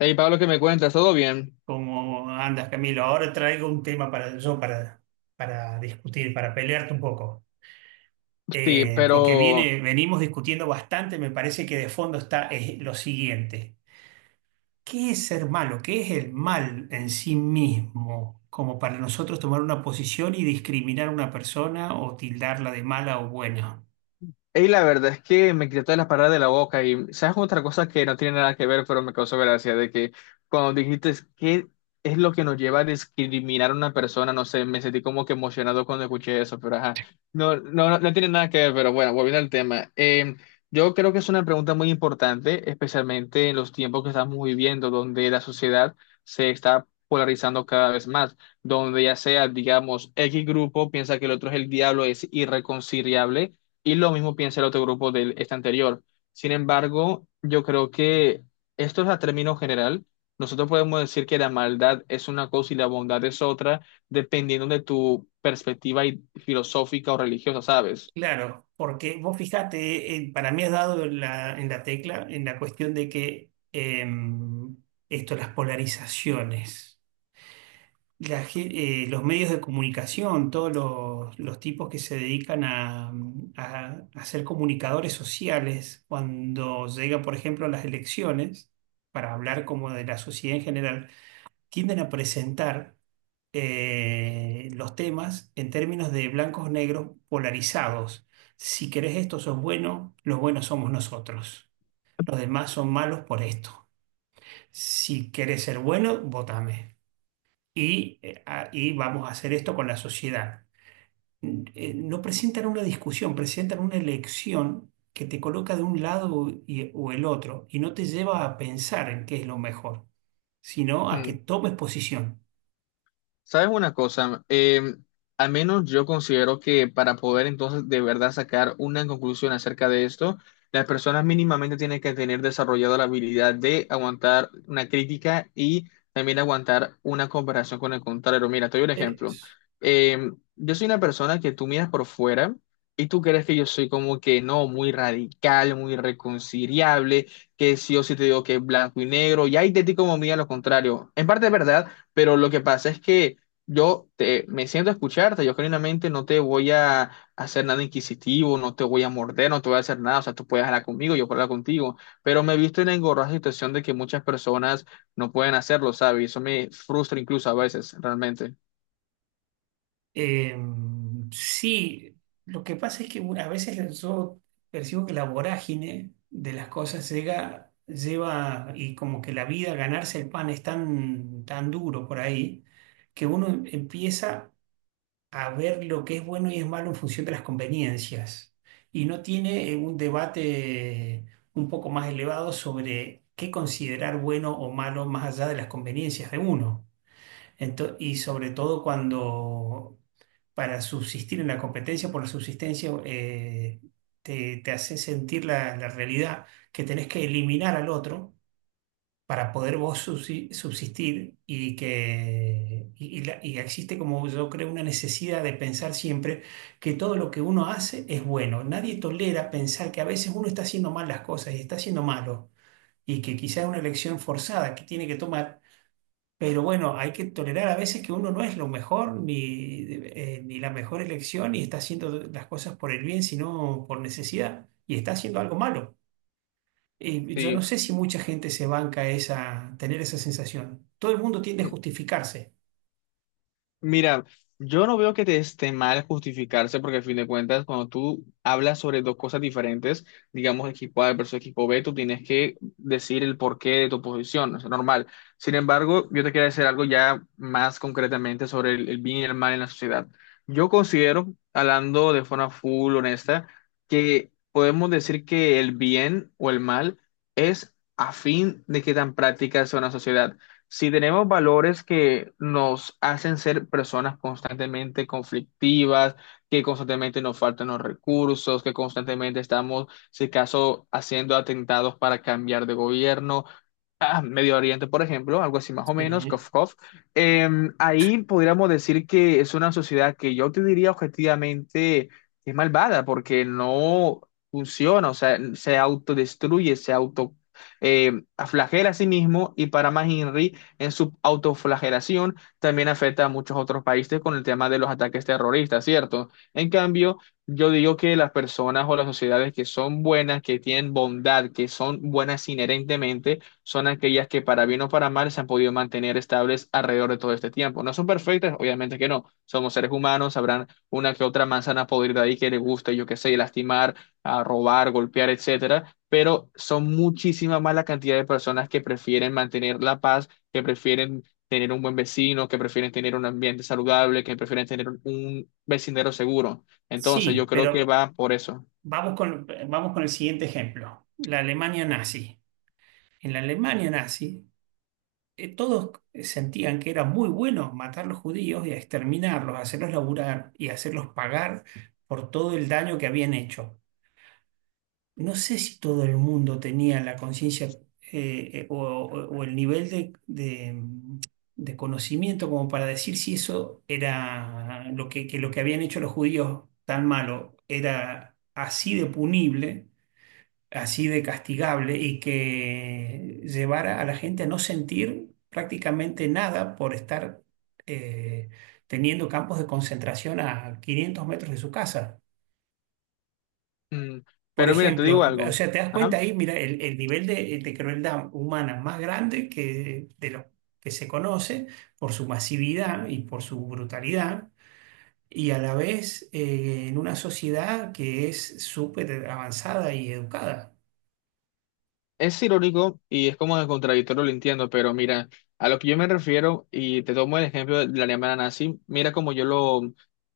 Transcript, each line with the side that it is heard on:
left: Hey Pablo, ¿qué me cuentas? ¿Todo bien?
right: ¿Cómo andas, Camilo? Ahora traigo un tema para discutir, para pelearte un poco.
left: Sí,
right: Eh, porque
left: pero
right: viene, venimos discutiendo bastante. Me parece que de fondo está lo siguiente. ¿Qué es ser malo? ¿Qué es el mal en sí mismo? Como para nosotros tomar una posición y discriminar a una persona o tildarla de mala o buena.
left: y la verdad es que me quité todas las palabras de la boca. Y sabes otra cosa que no tiene nada que ver, pero me causó gracia, de que cuando dijiste qué es lo que nos lleva a discriminar a una persona, no sé, me sentí como que emocionado cuando escuché eso, pero ajá, no, no, no, no tiene nada que ver, pero bueno, volviendo al tema, yo creo que es una pregunta muy importante, especialmente en los tiempos que estamos viviendo, donde la sociedad se está polarizando cada vez más, donde ya sea, digamos, X grupo piensa que el otro es el diablo, es irreconciliable y lo mismo piensa el otro grupo del este anterior. Sin embargo, yo creo que esto es a término general. Nosotros podemos decir que la maldad es una cosa y la bondad es otra, dependiendo de tu perspectiva y filosófica o religiosa, ¿sabes?
right: Claro, porque vos fijate, para mí has dado en la tecla, en la cuestión de que esto, las polarizaciones. La gen- los medios de comunicación, todos los tipos que se dedican a ser comunicadores sociales, cuando llegan, por ejemplo, a las elecciones, para hablar como de la sociedad en general, tienden a presentar los temas en términos de blancos negros polarizados. Si querés esto, sos bueno, los buenos somos nosotros. Los demás son malos por esto. Si querés ser bueno, votame y, y vamos a hacer esto con la sociedad. No presentan una discusión, presentan una elección que te coloca de un lado o el otro y no te lleva a pensar en qué es lo mejor, sino a que tomes posición.
left: ¿Sabes una cosa? Al menos yo considero que para poder entonces de verdad sacar una conclusión acerca de esto, las personas mínimamente tienen que tener desarrollada la habilidad de aguantar una crítica y también aguantar una comparación con el contrario. Mira, te doy un ejemplo.
right: Eso.
left: Yo soy una persona que tú miras por fuera y tú crees que yo soy como que no, muy radical, muy reconciliable, que sí o sí te digo que es blanco y negro, y ahí de ti como mía lo contrario. En parte es verdad. Pero lo que pasa es que yo te, me siento a escucharte, yo genuinamente no te voy a hacer nada inquisitivo, no te voy a morder, no te voy a hacer nada, o sea, tú puedes hablar conmigo, yo puedo hablar contigo, pero me he visto en la engorrosa situación de que muchas personas no pueden hacerlo, ¿sabes? Y eso me frustra incluso a veces, realmente.
right: Eh, sí, lo que pasa es que bueno, a veces yo percibo que la vorágine de las cosas llega, lleva, y como que la vida, ganarse el pan es tan duro por ahí, que uno empieza a ver lo que es bueno y es malo en función de las conveniencias. Y no tiene un debate un poco más elevado sobre qué considerar bueno o malo más allá de las conveniencias de uno. Y sobre todo cuando para subsistir en la competencia por la subsistencia te hace sentir la realidad que tenés que eliminar al otro para poder vos subsistir. Y que y la- Y existe, como yo creo, una necesidad de pensar siempre que todo lo que uno hace es bueno. Nadie tolera pensar que a veces uno está haciendo mal las cosas y está haciendo malo, y que quizás es una elección forzada que tiene que tomar. Pero bueno, hay que tolerar a veces que uno no es lo mejor ni, ni la mejor elección, y está haciendo las cosas por el bien, sino por necesidad, y está haciendo algo malo. Y yo no
left: Sí.
right: sé si mucha gente se banca esa, tener esa sensación. Todo el mundo tiende a justificarse.
left: Mira, yo no veo que te esté mal justificarse porque a fin de cuentas, cuando tú hablas sobre dos cosas diferentes, digamos equipo A versus equipo B, tú tienes que decir el porqué de tu posición, es normal. Sin embargo, yo te quiero decir algo ya más concretamente sobre el bien y el mal en la sociedad. Yo considero, hablando de forma full honesta, que podemos decir que el bien o el mal es a fin de qué tan práctica sea una sociedad. Si tenemos valores que nos hacen ser personas constantemente conflictivas, que constantemente nos faltan los recursos, que constantemente estamos, si acaso, haciendo atentados para cambiar de gobierno, ah, Medio Oriente, por ejemplo, algo así más o menos,
right: Sí.
left: cof, cof. Ahí podríamos decir que es una sociedad que yo te diría objetivamente es malvada porque no funciona, o sea, se autodestruye, se auto flagela a sí mismo y para más Henry, en su autoflagelación también afecta a muchos otros países con el tema de los ataques terroristas, ¿cierto? En cambio, yo digo que las personas o las sociedades que son buenas, que tienen bondad, que son buenas inherentemente, son aquellas que para bien o para mal se han podido mantener estables alrededor de todo este tiempo. No son perfectas, obviamente que no. Somos seres humanos, habrán una que otra manzana podrida ahí que le guste, yo qué sé, lastimar, a robar, golpear, etcétera. Pero son muchísima más la cantidad de personas que prefieren mantener la paz, que prefieren tener un buen vecino, que prefieren tener un ambiente saludable, que prefieren tener un vecindario seguro. Entonces, yo
right: Sí,
left: creo que
right: pero
left: va por eso.
right: vamos con el siguiente ejemplo: la Alemania nazi. En la Alemania nazi, todos sentían que era muy bueno matar a los judíos y a exterminarlos, hacerlos laburar y hacerlos pagar por todo el daño que habían hecho. No sé si todo el mundo tenía la conciencia o el nivel de, de conocimiento como para decir si eso era lo que lo que habían hecho los judíos tan malo era así de punible, así de castigable, y que llevara a la gente a no sentir prácticamente nada por estar eh, teniendo campos de concentración a 500 metros de su casa.
left: Mm.
right: Por
left: Pero mira, te digo
right: ejemplo, o
left: algo.
right: sea, te das cuenta
left: Ajá.
right: ahí, mira, el nivel de crueldad humana más grande que, de lo que se conoce por su masividad y por su brutalidad, y a la vez en una sociedad que es súper avanzada y educada.
left: Es irónico y es como de contradictorio, lo entiendo, pero mira, a lo que yo me refiero, y te tomo el ejemplo de la Alemania nazi, mira cómo yo lo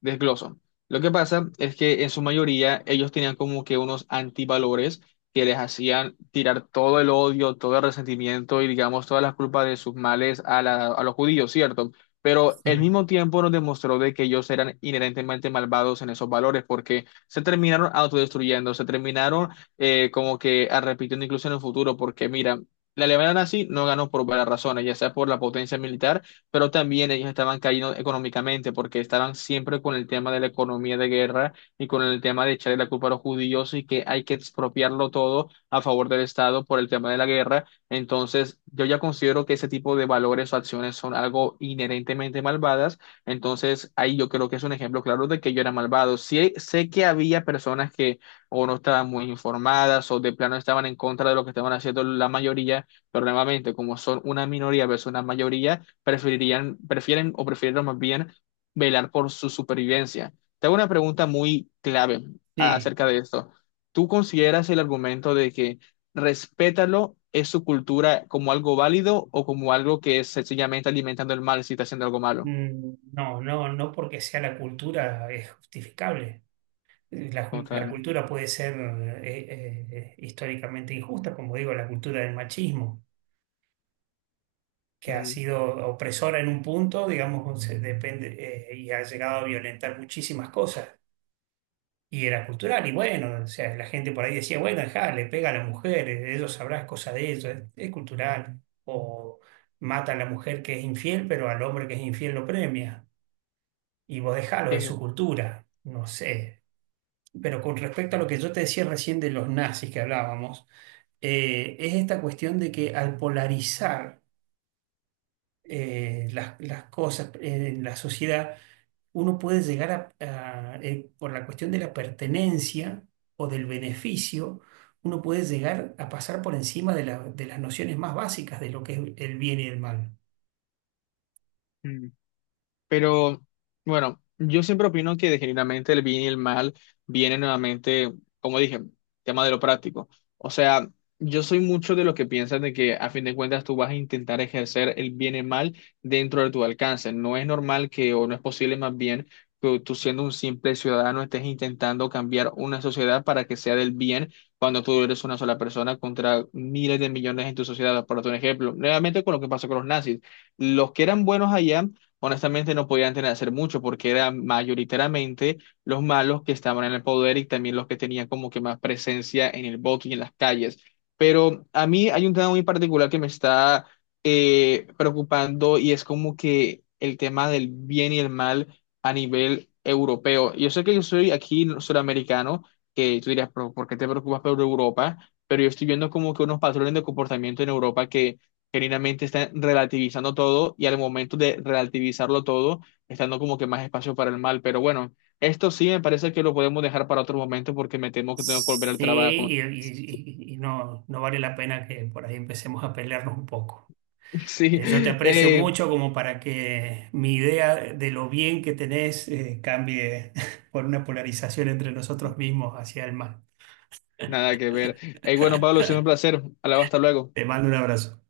left: desgloso. Lo que pasa es que en su mayoría ellos tenían como que unos antivalores que les hacían tirar todo el odio, todo el resentimiento y digamos todas las culpas de sus males a, a los judíos, ¿cierto? Pero al
right: Sí.
left: mismo tiempo nos demostró de que ellos eran inherentemente malvados en esos valores porque se terminaron autodestruyendo, se terminaron como que a repitiendo incluso en el futuro, porque mira, la Alemania nazi no ganó por varias razones, ya sea por la potencia militar, pero también ellos estaban cayendo económicamente, porque estaban siempre con el tema de la economía de guerra y con el tema de echarle la culpa a los judíos y que hay que expropiarlo todo a favor del Estado por el tema de la guerra. Entonces, yo ya considero que ese tipo de valores o acciones son algo inherentemente malvadas. Entonces, ahí yo creo que es un ejemplo claro de que yo era malvado. Sí, sé que había personas que o no estaban muy informadas o de plano estaban en contra de lo que estaban haciendo la mayoría, pero nuevamente, como son una minoría versus una mayoría, preferirían, prefieren o prefirieron más bien velar por su supervivencia. Te hago una pregunta muy clave
right: Sí,
left: acerca de esto. ¿Tú consideras el argumento de que respétalo es su cultura como algo válido o como algo que es sencillamente alimentando el mal si está haciendo algo malo?
right: no, no, no porque sea la cultura es justificable. La
left: Total.
right: cultura puede ser históricamente injusta. Como digo, la cultura del machismo, que ha
left: Mm,
right: sido opresora en un punto, digamos, se depende, y ha llegado a violentar muchísimas cosas. Y era cultural, y bueno, o sea, la gente por ahí decía, bueno, dejá, le pega a la mujer, ellos sabrán cosas de ellos, es cultural. O mata a la mujer que es infiel, pero al hombre que es infiel lo premia. Y vos dejalo, es
left: sí,
right: su cultura, no sé. Pero con respecto a lo que yo te decía recién de los nazis que hablábamos, es esta cuestión de que al polarizar, las cosas en la sociedad, uno puede llegar por la cuestión de la pertenencia o del beneficio, uno puede llegar a pasar por encima de, de las nociones más básicas de lo que es el bien y el mal.
left: mm. Pero bueno, yo siempre opino que genuinamente el bien y el mal vienen nuevamente, como dije, tema de lo práctico. O sea, yo soy mucho de los que piensan de que a fin de cuentas tú vas a intentar ejercer el bien y el mal dentro de tu alcance. No es normal que, o no es posible más bien, que tú siendo un simple ciudadano estés intentando cambiar una sociedad para que sea del bien cuando tú eres una sola persona contra miles de millones en tu sociedad. Por otro ejemplo, nuevamente con lo que pasó con los nazis. Los que eran buenos allá honestamente no podían tener, hacer mucho porque eran mayoritariamente los malos que estaban en el poder y también los que tenían como que más presencia en el voto y en las calles. Pero a mí hay un tema muy particular que me está preocupando y es como que el tema del bien y el mal a nivel europeo. Yo sé que yo soy aquí suramericano, que tú dirías "Pero, ¿por qué te preocupas por Europa? Pero yo estoy viendo como que unos patrones de comportamiento en Europa que genuinamente están relativizando todo y al momento de relativizarlo todo, están dando como que más espacio para el mal. Pero bueno, esto sí me parece que lo podemos dejar para otro momento porque me temo que tengo que volver al
right: Sí,
left: trabajo.
right: y, y- y- y no, no vale la pena que por ahí empecemos a pelearnos un poco.
left: Sí,
right: Yo te aprecio
left: eh,
right: mucho como para que mi idea de lo bien que tenés cambie por una polarización entre nosotros mismos hacia el mal.
left: nada que ver. Bueno, Pablo, ha sido un placer. Hablaba hasta luego.
right: Te mando un abrazo.